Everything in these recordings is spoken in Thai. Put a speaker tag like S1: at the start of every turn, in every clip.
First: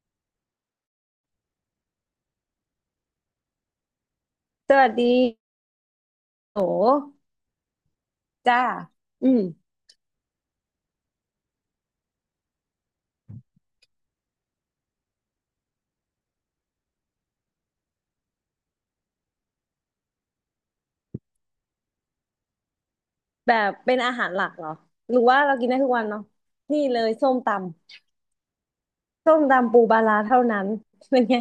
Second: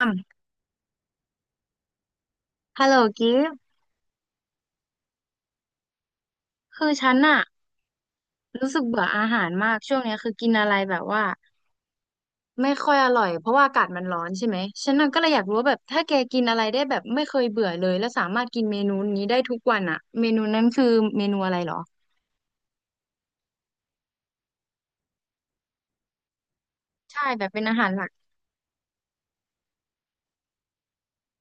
S1: อ่ำฮัลโหลกิฟต์
S2: สวัสดีโ
S1: คือฉั
S2: ห
S1: นอะ
S2: จ้า
S1: รู้สึกเบื่ออา
S2: อืม
S1: หารมากช่วงเนี้ยคือกินอะไรแบบว่าไม่ค่อยอร่อยเพราะว่าอากาศมันร้อนใช่ไหมฉันน่ะก็เลยอยากรู้ว่าแบบถ้าแกกินอะไรได้แบบไม่เคยเบื่อเลยแล้วสามารถกินเมนูนี้ได้ทุกวันอะเมนูนั้นคือเมนูอะไรเหรอ
S2: แบบเป็นอาหารหลักเหรอหรือว่าเรากินได้ทุกวันเนาะนี่เลย
S1: ใช่
S2: ส้ม
S1: แบบ
S2: ตำ
S1: เป็นอาหารหลัก
S2: ส้มตำปูปลาร้าเท่านั้นเป็นไง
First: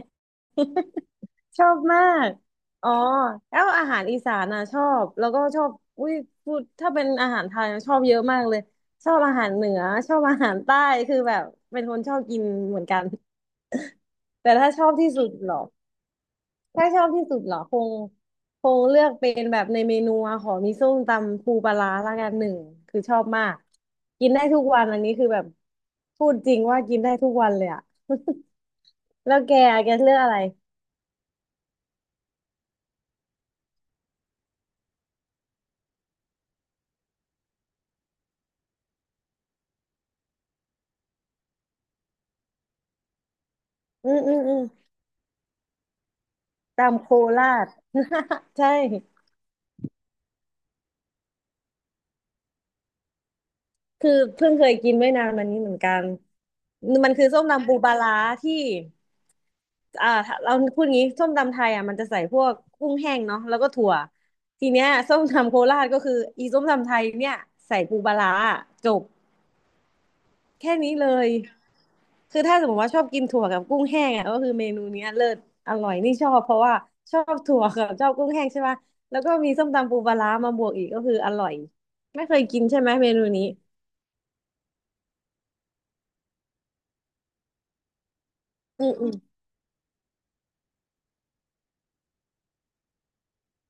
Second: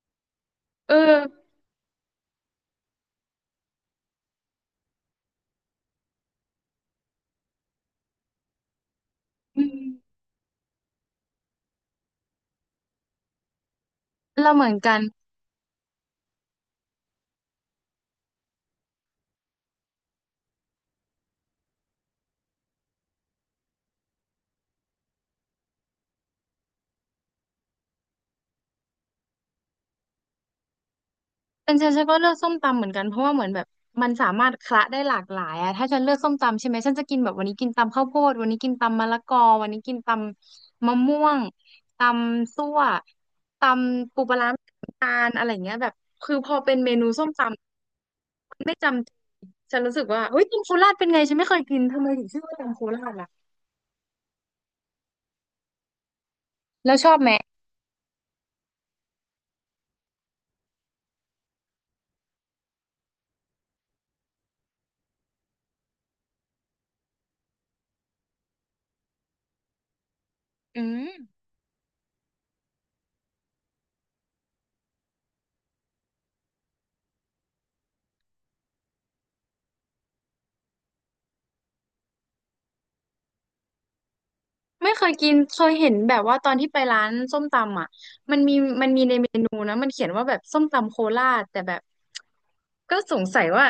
S1: เออ
S2: ชอบมากอ๋อแล้วอาหารอีสานอ่ะชอบแล้วก็ชอบอุ้ยพูดถ้าเป็นอาหารไทยอะชอบเยอะมากเลยชอบอาหาร
S1: อื
S2: เหนื
S1: ม
S2: อชอบอาหารใต้คือแบบเป็นคนชอบกินเหมือนกัน
S1: เรา
S2: แต่
S1: เหมื
S2: ถ้า
S1: อน
S2: ชอบ
S1: กัน
S2: ที่สุดเหรอ ถ้าชอบที่สุดเหรอคงเลือกเป็นแบบในเมนูอะขอมีส้มตำปูปลาร้าละกันหนึ่งคือชอบมากกินได้ทุกวันอันนี้คือแบบพูดจริงว่ากินได้ทุกวันเลยอะ แล้วแกอะแกเลือกอะไร
S1: เป็นฉันก็เลือกส้มตำเหมือนกันเพราะว่าเหมือนแบบมันสามารถคละได้หลากหลายอะถ้าฉันเลือกส้มตำใช่ไหมฉันจะกินแบบวันนี้กินตำข้าวโพดวันนี้กินตำมะละกอวันนี้กินตำมะม่วงตำซั่วต
S2: อื
S1: ำ
S2: ม
S1: ปูป
S2: อื
S1: ลา
S2: ม
S1: ร้า
S2: อืม
S1: น้ำตาลอะไรเงี้ยแบบคือพอเป็นเม
S2: ตำ
S1: นู
S2: โค
S1: ส้มต
S2: ราช
S1: ำมัน
S2: ใช่
S1: ไม่จำฉันรู้สึกว่าเฮ้ยตำโคราชเป็นไงฉันไม่เคยกินทำไมถึงชื่อว่าตำโคราชล่ะ
S2: คือเพิ่งเคยกินไม่นานมานี้เหมือนกัน
S1: แล้วช
S2: มัน
S1: อบ
S2: คื
S1: ไห
S2: อ
S1: ม
S2: ส้มตำปูปลาร้าที่อ่าเราพูดงี้ส้มตำไทยอ่ะมันจะใส่พวกกุ้งแห้งเนาะแล้วก็ถั่วทีเนี้ยส้มตำโคราชก็คืออีส้มตำไทยเนี่ยใส่ปูปลาร้าจบแค่
S1: อื
S2: นี้
S1: ม
S2: เลยคือถ้าสมมติว่าชอบกินถั่วกับกุ้งแห้งอ่ะก็คือเมนูเนี้ยเลิศอร่อยนี่ชอบเพราะว่าชอบถั่วกับชอบกุ้งแห้งใช่ป่ะแล้วก็มีส้มตำปูปลาร้ามาบวกอีกก็คืออร่อยไม่เคยกินใช่ไหมเมนูนี้
S1: ไม่เคยกินเคยเห็นแบบว่าตอนที่ไปร้านส้มตำอ่ะมันมี
S2: อื
S1: มันมีในเม
S2: ม
S1: นูนะมันเขียนว่าแบบส้มตำโคราชแต่แบบก็สงสัยว่า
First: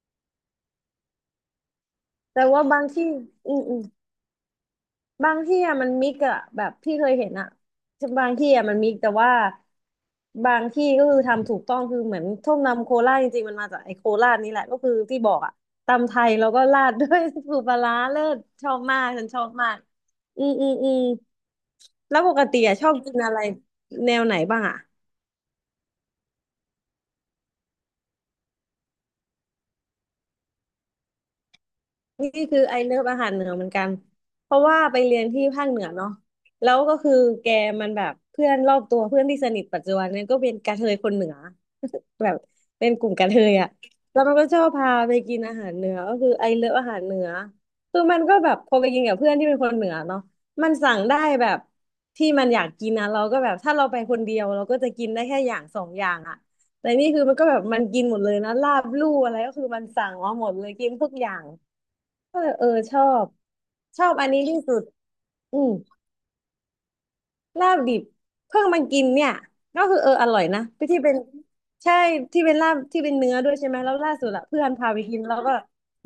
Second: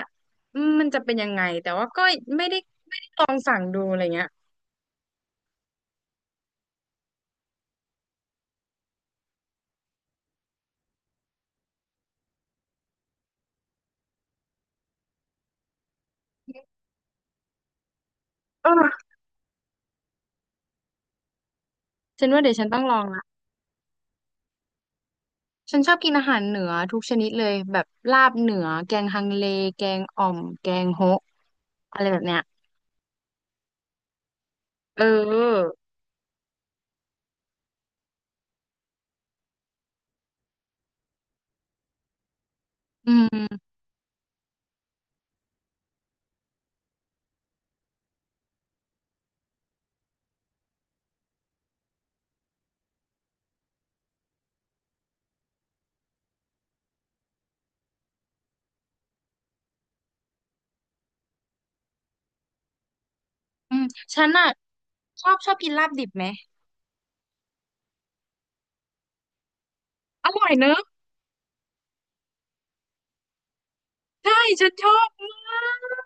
S1: อืมมันจะเป็นยังไงแต่ว่าก็
S2: แต่
S1: ไม่ได้
S2: ว่าบาง
S1: ไม่
S2: ที่
S1: ได้ลอง
S2: อื
S1: สั่ง
S2: มอื
S1: ดู
S2: ม
S1: อะไรเงี้ย
S2: บางที่อะมันมิกอะแบบพี่เคยเห็นอะบางที่อะมันมิกแต่ว่าบางที่ก็คือทำถูกต้องคือเหมือนส้มตำโคราชจริงๆมันมาจากไอ้โคราชนี่แหละก็คือที่บอกอะตำไทยแล้วก็ราดด้วย สูตรปลาร้าเลิศช
S1: เอ
S2: อบมา
S1: อ
S2: กฉันชอบมากอืมอืมอืมแล้ว
S1: ฉัน
S2: ป
S1: ว่า
S2: ก
S1: เดี๋ยว
S2: ติ
S1: ฉัน
S2: อะ
S1: ต้อง
S2: ชอ
S1: ล
S2: บ
S1: อง
S2: กิน
S1: ละ
S2: อะไรแนวไหนบ้างอะ
S1: ฉันชอบกินอาหารเหนือทุกชนิดเลยแบบลาบเหนือแกงฮังเลแกงอ่อมแกงโฮะอะไรแบบ
S2: นี่
S1: เนี้ย
S2: คือไอเลิฟอาหารเหนือเหมือนกันเพราะว่าไป
S1: เอ
S2: เรียนที่ภา
S1: อ
S2: คเหนือเนาะแล้วก็คือแกมันแบบเพื่อนรอบตัวเพื่อนที่สนิทปัจจุบันเนี่ยก็เป็นกระเทยคนเหนือแบบเป็นกลุ่
S1: อื
S2: มกระเท
S1: ม
S2: ยอะแล้วมันก็ชอบพาไปกินอาหารเหนือก็คือไอเลิฟอาหารเหนือคือมันก็แบบพอไปกินกับเพื่อนที่เป็นคนเหนือเนาะมันสั่งได้แบบที่มันอยากกินนะเราก็แบบถ้าเราไปคนเดียวเราก็จะกินได้แค่อย่างสองอย่างอะแต่นี่คือมันก็แบบมันกินหมดเลยนะลาบลู่อะไรก็คือมันสั่งมาหมดเลยกินทุกอย่าง เออเออชอบ
S1: อืม
S2: ชอบ
S1: ฉั
S2: อั
S1: น
S2: นนี้
S1: อ่ะ
S2: ที่สุด
S1: ชอบ
S2: อื
S1: กิน
S2: ม
S1: ลาบดิบไหม
S2: ลาบดิบเพิ่งมากินเนี่ยก็คือเอออ
S1: อ
S2: ร่อ
S1: ร่
S2: ย
S1: อย
S2: นะ
S1: เนอะ
S2: ไปที่เป็นใช่ที่เป็นลาบที่เป็นเนื้อด้วยใช่ไหมแล้วล่าสุด
S1: ใช่
S2: อะเพื่อ
S1: ฉั
S2: น
S1: นช
S2: พา
S1: อ
S2: ไป
S1: บ
S2: กิน
S1: ม
S2: แล้วก็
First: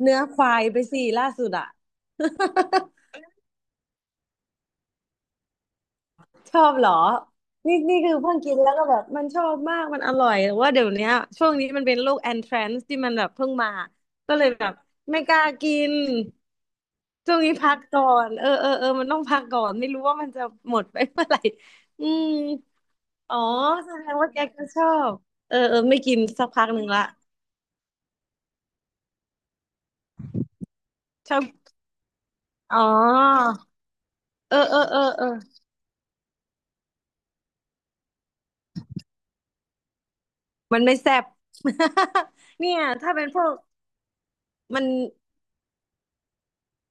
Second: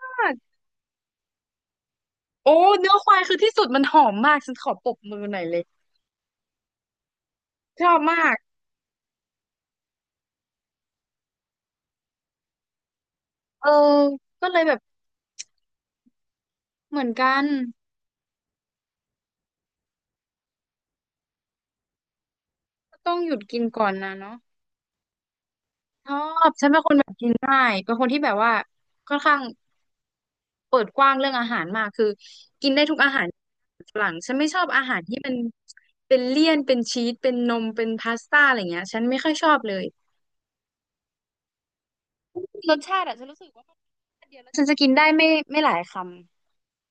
S2: เนื้อค
S1: ก
S2: วายไปส่ล่าสุดอะ
S1: โอ้เนื้อ ควายคือที่สุดมันหอมมากฉันขอปรบมือหน่อยเลย
S2: ชอบเหรอ นี่
S1: ชอ
S2: นี่
S1: บ
S2: คือ
S1: มา
S2: เพิ่
S1: ก
S2: งกินแล้วก็แบบมันชอบมากมันอร่อยแต่ว่าเดี๋ยวเนี้ยช่วงนี้มันเป็นโรคแอนทรนซ์ที่มันแบบเพิ่ง
S1: เอ
S2: มา
S1: อ
S2: ก็เล
S1: ก็
S2: ย
S1: เลย
S2: แบ
S1: แบ
S2: บ
S1: บ
S2: ไม่กล้ากิน
S1: เหมือน
S2: ช่
S1: กั
S2: วง
S1: น
S2: นี้พักก่อนเออเออเออมันต้องพักก่อนไม่รู้ว่ามันจะหมดไปเมื่อไหร่อืม
S1: ก็ต้องห
S2: อ๋
S1: ยุ
S2: อ
S1: ดกินก่อ
S2: แส
S1: น
S2: ด
S1: นะ
S2: งว่า
S1: เนาะ
S2: แกก็ชอบเออเออไม่
S1: ช
S2: กิ
S1: อ
S2: นสัก
S1: บ
S2: พั
S1: ฉัน
S2: กห
S1: เป็น
S2: นึ่ง
S1: คน
S2: ละ
S1: แบบกินง่ายเป็นคนที่แบบว่าค่อนข้างเปิดกว้างเรื่
S2: ช
S1: อง
S2: อบ
S1: อาหารมากคือกิน
S2: อ๋อ
S1: ได้ทุกอาหารฝรั่งฉันไม่
S2: เอ
S1: ช
S2: อ
S1: อบ
S2: เออ
S1: อาหา
S2: เอ
S1: ร
S2: อ
S1: ที่
S2: เออ
S1: มันเป็นเลี่ยนเป็นชีสเป็นนมเป็นพาสต้าอะไรเงี้ยฉันไม่ค่อยชอบเลย
S2: มันไม่แซ่บ เนี่
S1: รส
S2: ย
S1: ชาติ
S2: ถ้า
S1: อะ
S2: เป็
S1: ฉั
S2: น
S1: น
S2: พ
S1: รู้
S2: ว
S1: สึก
S2: ก
S1: ว่ามันรสชาติเดียวแล้วฉันจะ
S2: มัน
S1: กินได้ไม่ไม่หลายคำ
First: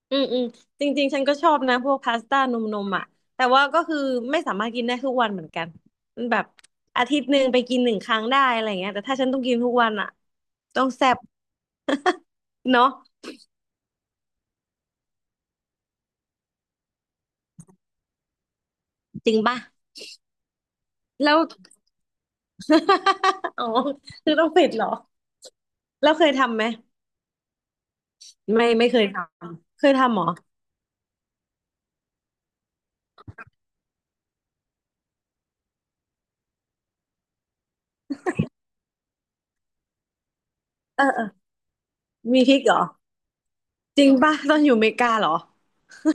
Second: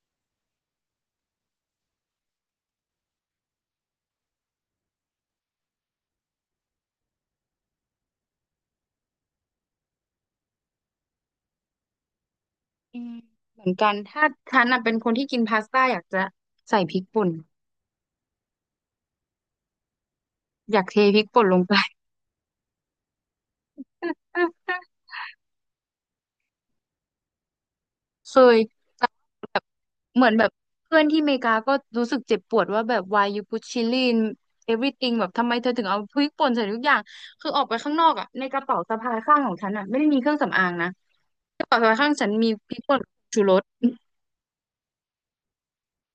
S2: อืมอืมจริงๆฉันก็ชอบนะพวกพาสต้านมอ่ะแต่ว่าก็คือไม่สามารถกินได้ทุกวันเหมือนกันมันแบบอาทิตย์หนึ่งไปกินหนึ่งครั้งได้อะไรเงี้ยแต่ถ้าฉันต้องกินทุกวันอ่ะต้องแซ่บเนาะ
S1: อืมเหมือนกันถ้าฉันน่ะเป็นคนที่กินพาสต้าอยากจะใส่พริกป่น
S2: จริงป่ะ
S1: อยากเทพริก
S2: แล้ว
S1: ป่นลงไป
S2: อ๋อคือต้องเผ็ดเหรอ แล้วเคยทำไหม
S1: เคย
S2: ไม่เค
S1: แต่
S2: ยท
S1: แบบ
S2: ำเคยทำเห
S1: เห
S2: รอ
S1: มือนแบบเพื่อนที่อเมริกาก็รู้สึกเจ็บปวดว่าแบบ why you put chili in everything แบบทำไมเธอถึงเอาพริกป่นใส่ทุกอย่างคือออกไปข้างนอกอ่ะในกระเป๋าสะพายข้างของฉันอ่ะไม่ได้มีเครื่องสำอางนะ
S2: เออเออ
S1: กระเป๋าสะพายข้างฉัน
S2: มี
S1: มี
S2: พริก
S1: พ
S2: เหร
S1: ริก
S2: อ
S1: ป่นชูรส
S2: จริง ป่ะตอนอยู่อเมริกาเหรอ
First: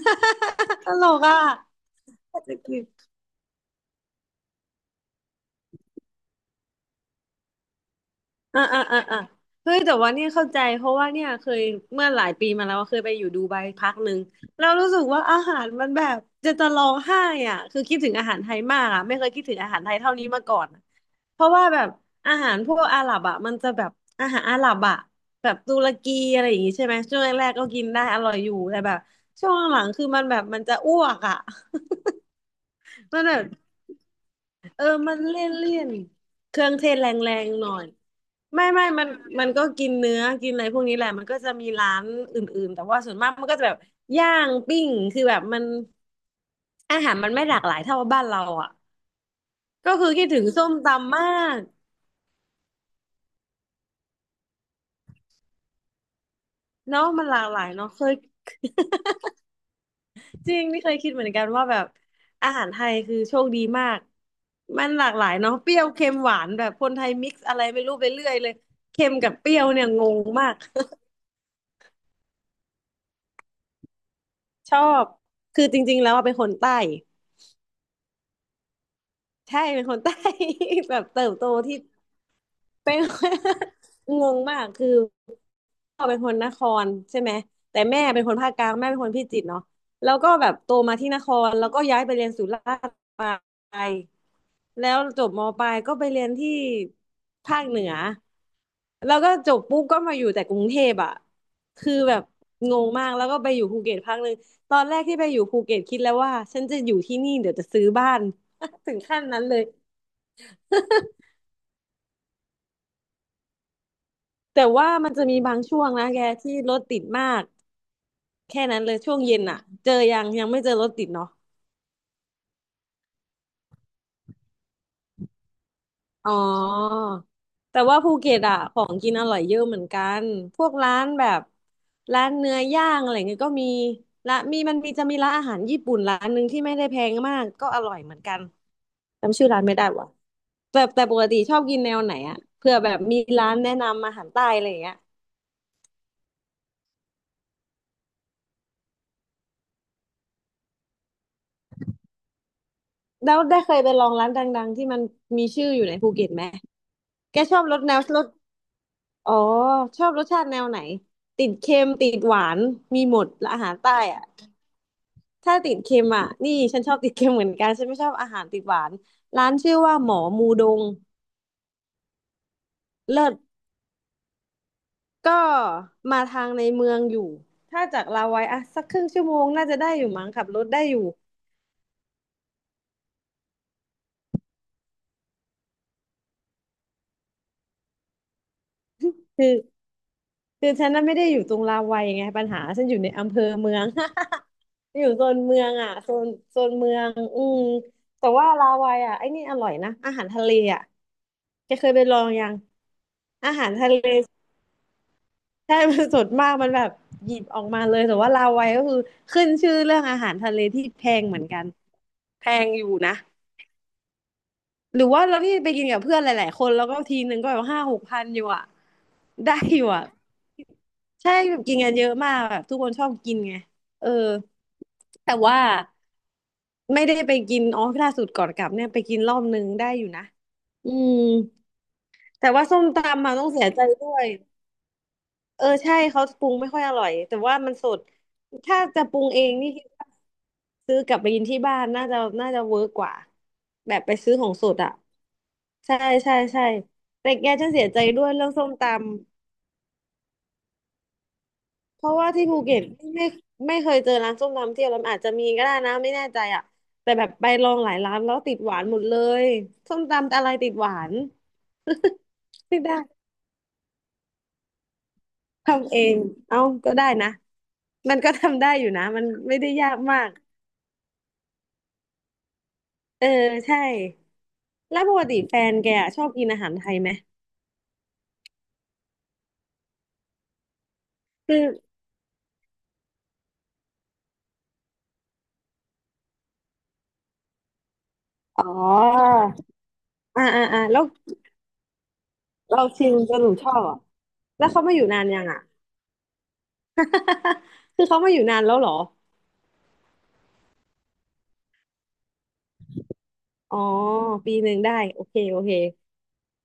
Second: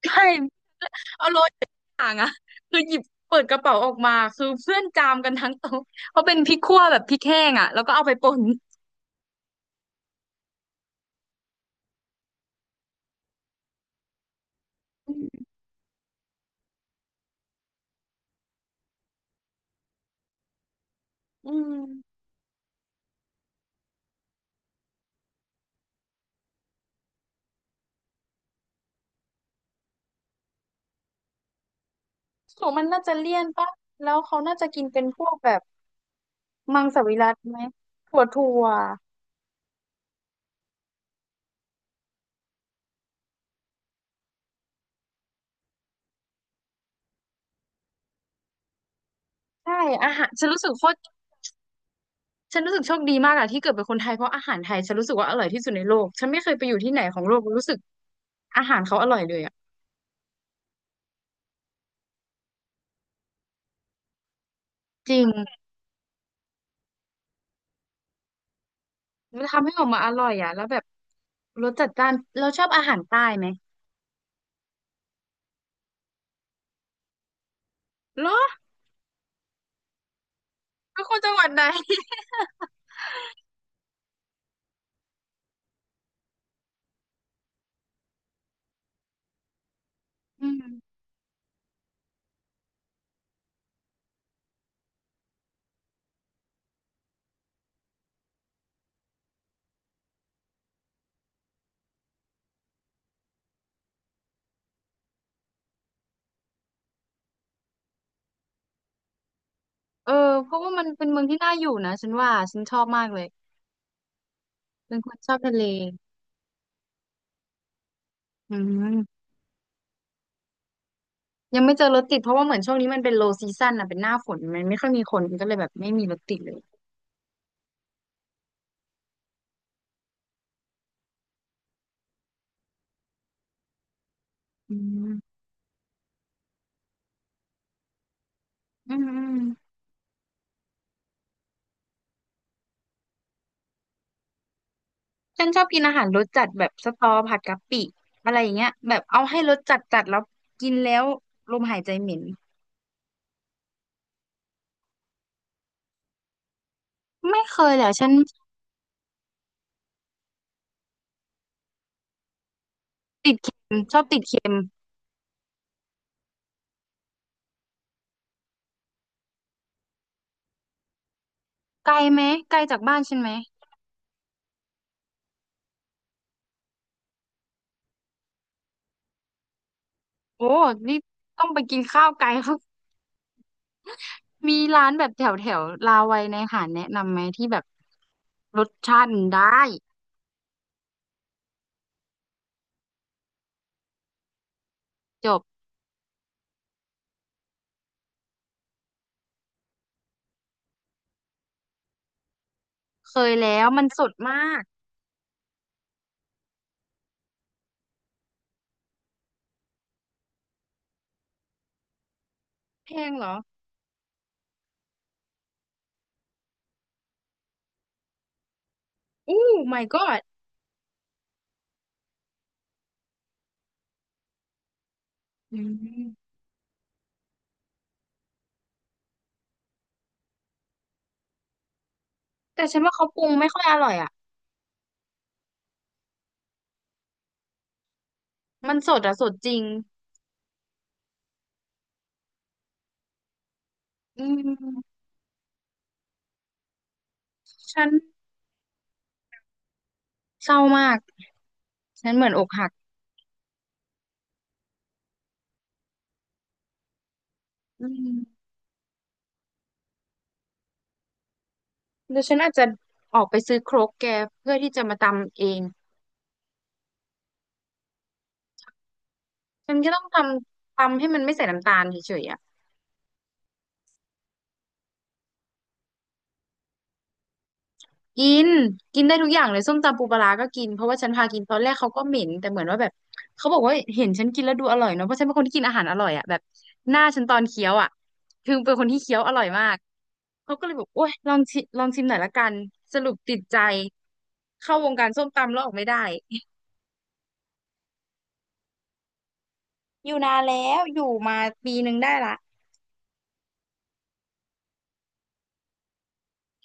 S1: ใช่
S2: ตลก
S1: เอาโร
S2: อ่ะ
S1: ยต่ข้างหลังอะคือหยิบเปิดกระเป๋าออกมาคือเพื่อนจามกันทั้งโต๊ะเพราะเป็นพริกขั่วแบบพริกแห้งอะแล้วก็เอาไปป่น
S2: อ่าอ่าอ่าอ่าเฮ้ยแต่ว่าเนี่ยเข้าใจเพราะว่าเนี่ยเคยเมื่อหลายปีมาแล้วเคยไปอยู่ดูไบพักหนึ่งแล้วรู้สึกว่าอา
S1: อืม
S2: หารมันแบบจะร้องไห้อ่ะคือคิดถึงอาหารไทยมากอ่ะไม่เคยคิดถึงอาหารไทยเท่านี้มาก่อนเพ
S1: อ
S2: ราะว่าแบบ
S1: ม
S2: อาหารพวกอาหรับอ่ะมันจะแบบอาหารอาหรับอ่ะแบบตุรกีอะไรอย่างงี้ใช่ไหมช่วงแรกๆก็กินได้อร่อยอยู่แต่แบบช่วงหลังๆคือมันแบบมันจะอ้วกอ่ะ
S1: ของมันน่าจะ
S2: มันแบ
S1: เลี่ยน
S2: บ
S1: ปะแล้วเขาน่าจะ
S2: เอ
S1: กิ
S2: อ
S1: นเป็น
S2: มั
S1: พ
S2: น
S1: วก
S2: เลี่ย
S1: แบ
S2: น
S1: บ
S2: เลี่ยนเครื่อง
S1: มั
S2: เท
S1: งส
S2: ศแร
S1: วิรัติ
S2: ง
S1: ไหม
S2: ๆหน่อย
S1: ถั่วถั่ว
S2: ไม่มันมันก็กินเนื้อกินอะไรพวกนี้แหละมันก็จะมีร้านอื่นๆแต่ว่าส่วนมากมันก็จะแบบย่างปิ้งคือแบบมันอาหารมันไม่หลากหลายเท่าบ้านเราอ่ะ
S1: ใช่
S2: ก็คื
S1: อา
S2: อ
S1: หา
S2: คิด
S1: ร
S2: ถึ
S1: ฉั
S2: ง
S1: นรู้
S2: ส้
S1: สึก
S2: ม
S1: โคตร
S2: ตำมาก
S1: ฉันรู้สึกโชคดีมากอะที่เกิดเป็นคนไทยเพราะอาหารไทยฉันรู้สึกว่าอร่อยที่สุดในโลกฉันไม่เคยไปอยู่ที่ไหน
S2: เนาะ
S1: ขอ
S2: มั
S1: ง
S2: น
S1: โล
S2: ห
S1: ก
S2: ลากหลา
S1: รู้
S2: ย
S1: สึก
S2: เนาะเคย
S1: อาหารเขาอร่อยเลยอะ
S2: จริงนี่เคยคิดเหมือนกันว่าแบบอาหารไทยคือโชคดีมากมันหลา
S1: จ
S2: ก
S1: ริ
S2: ห
S1: ง
S2: ลายเนาะเปรี้ยวเค็มหวานแบบคนไทยมิกซ์อะไรไม่รู้ไปเรื่อยเลยเค็มกับ
S1: มัน
S2: เปรี้ย
S1: ทำ
S2: ว
S1: ให้อ
S2: เนี่
S1: อ
S2: ย
S1: กมา
S2: ง
S1: อ
S2: ง
S1: ร่อย
S2: มา
S1: อะ
S2: ก
S1: แล้วแบบรสจัดจ้านเราชอบอาหารใต้ไหม
S2: ชอบ คือจริงๆแล้วอะเป็นคนใต้
S1: เหรอ
S2: ใช่ เป็นคนใต้ แบ
S1: เป็
S2: บ
S1: นคน
S2: เติ
S1: จั
S2: บ
S1: งห
S2: โต
S1: วัดไหน
S2: ที่ เป็น งงมากคือ พ่อเป็นคนนครใช่ไหมแต่แม่เป็นคนภาคกลางแม่เป็นคนพิจิตรเนาะแล้วก็แบ
S1: อื
S2: บโต
S1: ม
S2: มาที่นครแล้วก็ย้ายไปเรียนสุราษฎร์ไปแล้วจบมปลายก็ไปเรียนที่ภาคเหนือแล้วก็จบปุ๊บก็มาอยู่แต่กรุงเทพอ่ะคือแบบงงมากแล้วก็ไปอยู่ภูเก็ตพักหนึ่งตอนแรกที่ไปอยู่ภูเก็ตคิดแล้วว่าฉันจะอยู่ที่นี่เดี๋ยวจะซื้อบ้าน ถึงขั้นนั้นเลย
S1: เออเพราะว่ามันเป็นเมืองที่น่าอยู่นะฉันว่าฉันชอบมากเลย
S2: แต่ว่า
S1: เป็นค
S2: มัน
S1: น
S2: จะ
S1: ชอ
S2: มี
S1: บทะ
S2: บาง
S1: เล
S2: ช่วงนะแกที่รถติดมาก
S1: อื
S2: แค่นั้นเลยช่วง
S1: ม
S2: เย็นอ่ะเจอยังยังไม่เจอรถติดเนาะ
S1: ยังไม่เจอรถติดเพราะว่าเหมือนช่วงนี้มันเป็น low season อ่ะเป็นหน้าฝนมันไม่ค่อยมีคนก็เลยแบบไม่มีรถ
S2: อ๋อ
S1: ติดเลย
S2: แต่ว่าภูเก็ตอะของกินอร่อยเยอะเหมือนกันพวกร้านแบบร้านเนื้อย่างอะไรเงี้ยก็มีละมี
S1: อื
S2: มันมีจะมีร้าน
S1: ม
S2: อาหารญี่ปุ่นร้านหนึ่งที่ไม่ได้แพงมากก็อร่อยเหมือนกัน
S1: อืมอืม
S2: จำชื่อร้านไม่ได้ว่ะแต่ปกติชอบกินแนวไหนอะเผื่อแบบมีร้านแนะนำอาหารใต้อะไรอย่างเงี้ย
S1: ฉันชอบกินอาหารรสจัดแบบสตอผัดกะปิอะไรอย่างเงี้ยแบบเอาให้รสจัดจัดแล้วกินแล้วลมหายใจเหม็น
S2: แล้วได้เคยไปลองร้านดังๆที่มันมีชื่ออยู่ในภูเก็ตไหมแก
S1: ไม่
S2: ช
S1: เค
S2: อบ
S1: ย
S2: ร
S1: แห
S2: ส
S1: ละ
S2: แนว
S1: ฉัน
S2: รส อ๋อชอบรสชาติแนวไหนติดเค็มติดหวานมีหมด
S1: ติด
S2: และ
S1: เค็
S2: อาหา
S1: ม
S2: รใต้
S1: ชอบติด
S2: อ่ะ
S1: เค็ม
S2: ถ้าติดเค็มอ่ะนี่ฉันชอบติดเค็มเหมือนกันฉันไม่ชอบอาหารติดหวานร้านชื่อว่าหมอมูดง
S1: ไกลไหมไกลจากบ้านฉัน
S2: เลิ
S1: ไหม
S2: ศก็มาทางในเมืองอยู่ถ้าจากลาวัยอ่ะสักครึ่งชั่วโมงน่าจะได้อยู่มั้งขั
S1: โอ้
S2: บรถได้อ
S1: นี่
S2: ยู่
S1: ต้องไปกินข้าวไกล เขา มีร้านแบบแถวแถวลาวัยในหาดแนะนำไหมที่แบบรสชาติมันได้
S2: คือ คือฉันน่ะไม่ได้อยู่ตรงราวัยไงปัญหาฉันอยู่ในอำเภอเมือง อยู่โซ
S1: จ
S2: น
S1: บ
S2: เมืองอ่ะโซนเมืองอืมแต่ว่าราวัยอ่ะไอ้นี่อร่อยนะอาหารทะเลอ่ะแกเคยไปลองยัง
S1: เคย
S2: อา
S1: แล้
S2: หา
S1: ว
S2: ร
S1: มัน
S2: ทะเล
S1: สดมาก
S2: ใช่มันสดมากมันแบบหยิบออกมาเลยแต่ว่าราวัยก็คือขึ้นชื่อเรื่องอาหารทะเลที่แพงเหมือนกันแพงอยู่
S1: แพง
S2: นะ
S1: เหรอ
S2: หรือว่าเราที่ไปกินกับเพื่อนหลายๆคนแล้วก็ทีนึงก็แบบ5,000-6,000อยู่อ่ะ
S1: อู้
S2: ได้อ
S1: my
S2: ยู่อ่ะ
S1: god
S2: ใช่แบบกินกันเยอะมากแบบทุกคนชอบกินไงเออแต่
S1: อื
S2: ว่า
S1: ม
S2: ไม่ได้ไปกินอ๋อล่าสุดก่อนกลับเนี่ยไปกินรอบนึงได้อยู่นะอืมแต่
S1: แต่
S2: ว่า
S1: ฉั
S2: ส้
S1: น
S2: ม
S1: ว่าเขาปรุ
S2: ตำ
S1: ง
S2: มาต้
S1: ไม่
S2: อง
S1: ค่อ
S2: เสี
S1: ย
S2: ย
S1: อ
S2: ใจ
S1: ร่อย
S2: ด้
S1: อ่ะ
S2: วยเออใช่เขาปรุงไม่ค่อยอร่อยแต่ว่ามันสด
S1: มัน
S2: ถ้า
S1: สด
S2: จะป
S1: อ่ะ
S2: รุ
S1: ส
S2: ง
S1: ด
S2: เอ
S1: จ
S2: ง
S1: ริง
S2: นี่คิดว่าซื้อกลับไปกินที่บ้านน่าจะน่าจะเวิร์กกว่าแบบไป
S1: อื
S2: ซื้อของสดอ่ะ
S1: ม
S2: ใช่ใช่ใช่แต่แกฉันเสี
S1: ฉั
S2: ย
S1: น
S2: ใจด้วยเรื่องส้มตำ
S1: เศร้ามาก
S2: เพ
S1: ฉัน
S2: ราะ
S1: เหมื
S2: ว่า
S1: อนอ
S2: ที่
S1: ก
S2: ภู
S1: หัก
S2: เก็ตไม่ไม่เคยเจอร้านส้มตำที่อร่อยอาจจะมีก็ได้นะไม่แน่ใจอ่ะแต่แบบไปลอง
S1: อื
S2: หลายร้านแล้ว
S1: ม
S2: ติดหวานหมดเลยส้มตำอะไรติดหวาน
S1: เดี๋ยวฉันอาจจะ
S2: ไม่
S1: ออ
S2: ได้
S1: กไปซื้อโครกแกเพื่อที่จะมาตำเอง
S2: ทำเองเอาก็ได้นะมันก็ทำได้อยู่นะมันไม่ได้
S1: ฉันก็
S2: ยาก
S1: ต้องท
S2: มาก
S1: ำตำให้มันไม่ใส่น้ำตาลเฉยๆอ่ะ
S2: เออใช่แล้วปกติแฟนแกอะชอบกินอาหารไทยไหม
S1: กินกินได้ทุกอย่างเลยส้มตำปูปลาร้าก็กินเพราะว่าฉันพากินตอ
S2: คื
S1: น
S2: อ
S1: แรกเขาก็เหม็นแต่เหมือนว่าแบบเขาบอกว่าเห็นฉันกินแล้วดูอร่อยเนาะเพราะฉันเป็นคนที่กินอาหารอร่อยอ่ะแบบหน้าฉันตอนเคี้ยวอ่ะคือ
S2: อ๋อ
S1: เป็นคนที่เคี้ยวอร่อยมาก
S2: อ่า
S1: เขา
S2: อ่า
S1: ก็เลย
S2: อ่า
S1: บอก
S2: แล้
S1: โอ้
S2: ว
S1: ยลองชิลองชิมหน่อยละกัน
S2: เรา
S1: ส
S2: ชิ
S1: รุป
S2: มจ
S1: ติด
S2: นหนู
S1: ใจ
S2: ชอบเหรอ่ะแล้ว
S1: เข้า
S2: เขา
S1: ว
S2: มา
S1: ง
S2: อยู่
S1: การ
S2: นา
S1: ส้
S2: น
S1: ม
S2: ยัง
S1: ตำแล้
S2: อ่ะ
S1: วออกไม่ได้
S2: คือเขามาอยู่นานแล้วเหรอ
S1: อยู่นานแล้วอยู่มาปีหนึ่งได้ละ
S2: อ๋อ1 ปีได้โอเคโอเค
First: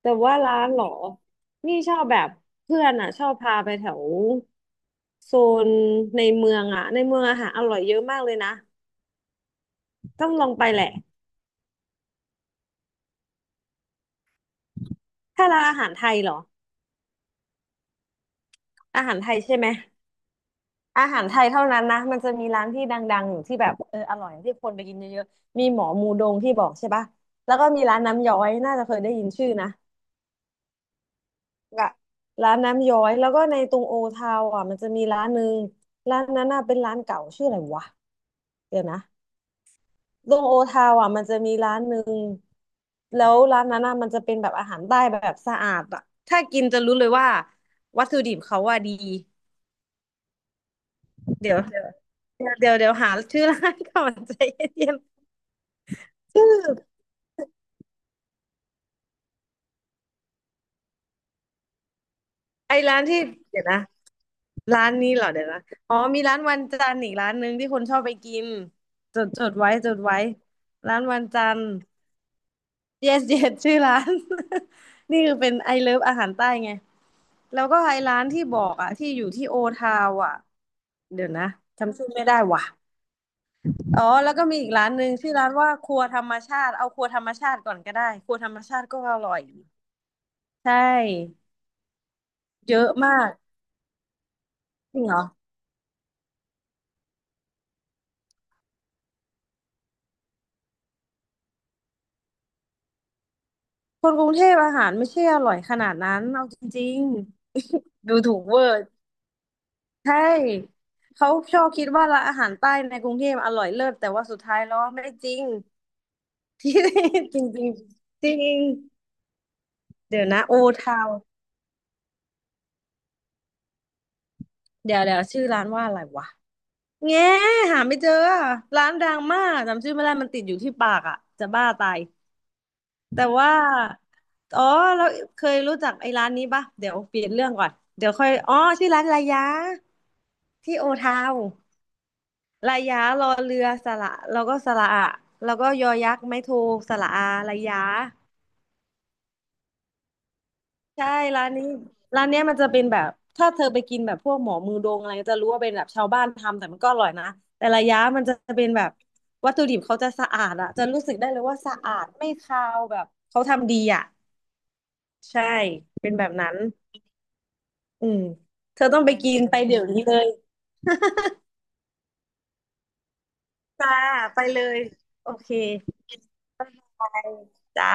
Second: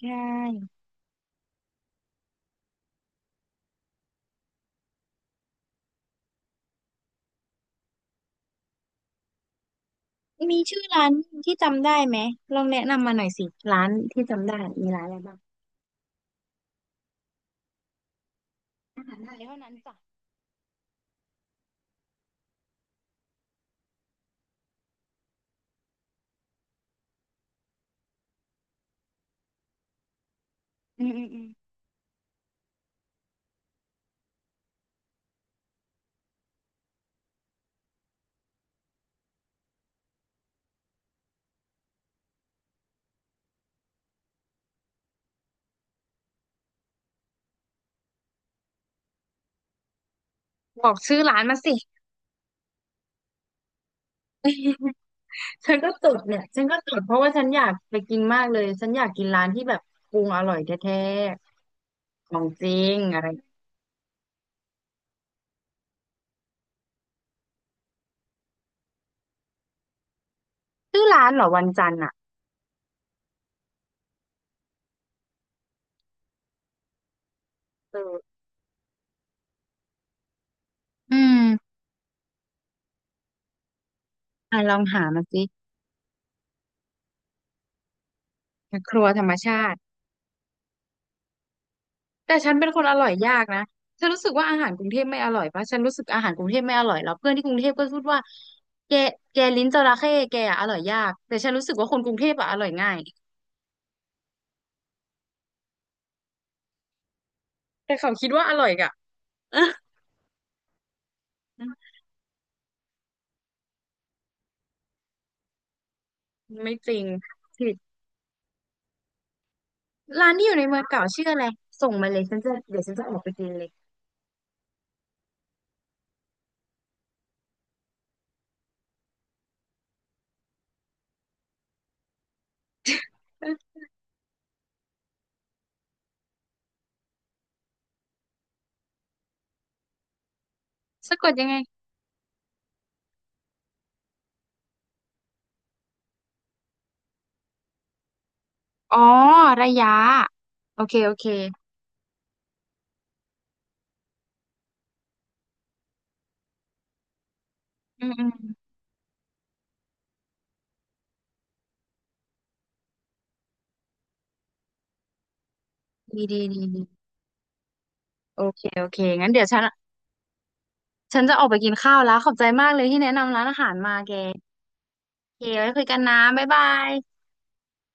S1: ใช
S2: แต่ว่าร้านเห
S1: ่
S2: รอนี่ชอบแบบเพื่อนอ่ะชอบพาไปแถวโซนในเมืองอ่ะในเมืองอาหารอร่อยเยอะมากเลยนะต้องลอง
S1: มี
S2: ไป
S1: ชื่
S2: แห
S1: อ
S2: ละ
S1: ร้านที่จำได้ไหมลองแนะนำมาหน่อยสิร้านที่จำได้มีร้านอะไรบ้าง
S2: ถ้าร้านอาหารไทยเหรออา
S1: อา
S2: หา
S1: หา
S2: ร
S1: ร
S2: ไท
S1: ไท
S2: ย
S1: ย
S2: ใช่
S1: เท่า
S2: ไหม
S1: นั้นจ้ะ
S2: อาหารไทยเท่านั้นนะมันจะมีร้านที่ดังๆอยู่ที่แบบเอออร่อยที่คนไปกินเยอะๆมีหมอมูดงที่บอกใช่ปะแล้วก็มีร้านน้ำย้อยน่าจะเคยได้ยินชื่อนะ
S1: อืมอืมอืม
S2: ละร้านน้ำย้อยแล้วก็ในตรงโอทาวอ่ะมันจะมีร้านหนึ่งร้านนั้นน่ะเป็นร้านเก่าชื่ออะไรวะเดี๋ยวนะตรงโอทาวอ่ะมันจะมีร้านหนึ่งแล้วร้านนั้นน่ะมันจะเป็นแบบอาหารใต้แบบสะอาดอ่ะถ้ากินจะรู้เลยว่าวัตถุดิบเขาว่าดี
S1: บอกชื่อร้าน
S2: เดี๋
S1: มา
S2: ยว
S1: สิ
S2: เดี๋ยวเดี๋ยวเดี๋ยวเดี๋ยวหาชื่อร้านก่อน ใจเย็น
S1: ฉันก็จด
S2: ๆ
S1: เนี่ย
S2: ชื่อ
S1: ฉันก็จดเพราะว่าฉันอยากไปกินมากเลย ฉันอยากกินร้านที่แบบปรุงอร่อยแท้ๆของจ
S2: ไอ้
S1: ริง
S2: ร้านที่
S1: อะไร
S2: เดี๋ยวนะ ร้านนี้เหรอเดี๋ยวนะอ๋อมีร้านวันจันทร์อีกร้านหนึ่งที่คนชอบไปกินจดจดไว้จดไว้ร้าน
S1: ชื่อ
S2: วัน
S1: ร้านเหร
S2: จั
S1: อ
S2: น
S1: วั
S2: ท
S1: น
S2: ร์
S1: จันทร์อ่ะ
S2: yes yes ชื่อร้าน นี่คือเป็นไอเลิฟอาหารใต้ไงแล้วก็ไอ
S1: เอ
S2: ร้า
S1: อ
S2: นที่บอกอ่ะที่อยู่ที่โอทาวอ่ะ
S1: อื
S2: เดี๋ยว
S1: ม
S2: นะจำชื่อไม่ได้ว่ะอ๋อแล้วก็มี
S1: อ่ะ
S2: อี
S1: ล
S2: ก
S1: อง
S2: ร้านห
S1: หา
S2: นึ่ง
S1: มา
S2: ชื่อ
S1: สิ
S2: ร้านว่าครัวธรรมชาติเอาครัวธรรมชาติก่อนก็ได้ครัวธรรมชาติ
S1: ค
S2: ก็
S1: รัว
S2: อ
S1: ธรร
S2: ร่
S1: ม
S2: อย
S1: ชาติ
S2: ใช่
S1: แต่ฉันเป็น
S2: เย
S1: คน
S2: อะ
S1: อร่อย
S2: มาก
S1: ยากนะฉันรู้สึกว่าอาหารกรุง
S2: จ
S1: เท
S2: ริ
S1: พ
S2: งเหร
S1: ไม่
S2: อ
S1: อร่อยปะฉันรู้สึกอาหารกรุงเทพไม่อร่อยแล้วเพื่อนที่กรุงเทพก็พูดว่าแกแกลิ้นจระเข้แกอะอร่อยยากแต่ฉันรู้สึกว่าคนกรุงเทพอะอร่อยง่าย
S2: คนกรุงเทพอาหารไม่ใช่อร่อยขนาดนั้นเอาจริง
S1: แต่
S2: ๆ
S1: เขา
S2: ดู
S1: คิด
S2: ถูก
S1: ว่าอ
S2: เวอ
S1: ร่อย
S2: ร์
S1: อะ
S2: ใช่เขาชอบคิดว่าร้านอาหารใต้ในกรุงเทพอร่อยเลิศแต่ว่าสุดท้ายแล้วไม่จริงที่
S1: ไม่จริง
S2: จริงจริงจริงเดี๋ยว
S1: ร้าน
S2: นะ
S1: ที่อ
S2: โอ
S1: ยู่ในเมือง
S2: ทา
S1: เก่า
S2: ว
S1: ชื่ออะไรส่งมาเลยฉันจะออกไปกินเลย
S2: เดี๋ยวเดี๋ยวชื่อร้านว่าอะไรวะแง่หาไม่เจอร้านดังมากจำชื่อไม่ได้มันติดอยู่ที่ปากอ่ะจะบ้าตาย แต่ว่าอ๋อแล้วเคยรู้จักไอ้ร้านนี้ปะเดี๋ยวเปลี่ยนเรื่องก่อนเดี๋ยวค่อยอ๋อชื่อร้านลายาที่โอทา
S1: สะกด
S2: ว
S1: ยั
S2: น์
S1: งไง
S2: ลายารอเรือสระแล้วก็สระอะแล้วก็ยอยักษ์ไม้โทสระอาลายา
S1: อ๋อระยะโอเค
S2: ใช่
S1: โอเค
S2: ร้านนี้ร้านเนี้ยมันจะเป็นแบบถ้าเธอไปกินแบบพวกหมอมือโดงอะไรจะรู้ว่าเป็นแบบชาวบ้านทำแต่มันก็อร่อยนะแต่ระยะ
S1: อืม
S2: มั
S1: อื
S2: น
S1: ม
S2: จะเป็นแบบวัตถุดิบเขาจะสะอาดอะจะรู้สึกได้เลยว่าสะอาดไม่คาวแบบเขาทำดีอะใช่เป็น
S1: ดี
S2: แบบ
S1: ดี
S2: นั้น
S1: ดีดี
S2: อืม
S1: โอเค
S2: เธ
S1: โอ
S2: อ
S1: เค
S2: ต้องไป
S1: งั้น
S2: กิน
S1: เดี๋ยว
S2: ไป
S1: ฉัน
S2: เดี๋ยวนี้เลย
S1: ฉันจะออกไปกินข้าวแล้วขอบใจมากเลยที่แนะนำร้านอาหาร
S2: จ้า
S1: มาแก
S2: ไปเลยโอ
S1: โอเค
S2: เค
S1: ไว้คุยกันนะบ๊ายบา
S2: บ๊ายบา
S1: ย
S2: ยจ้า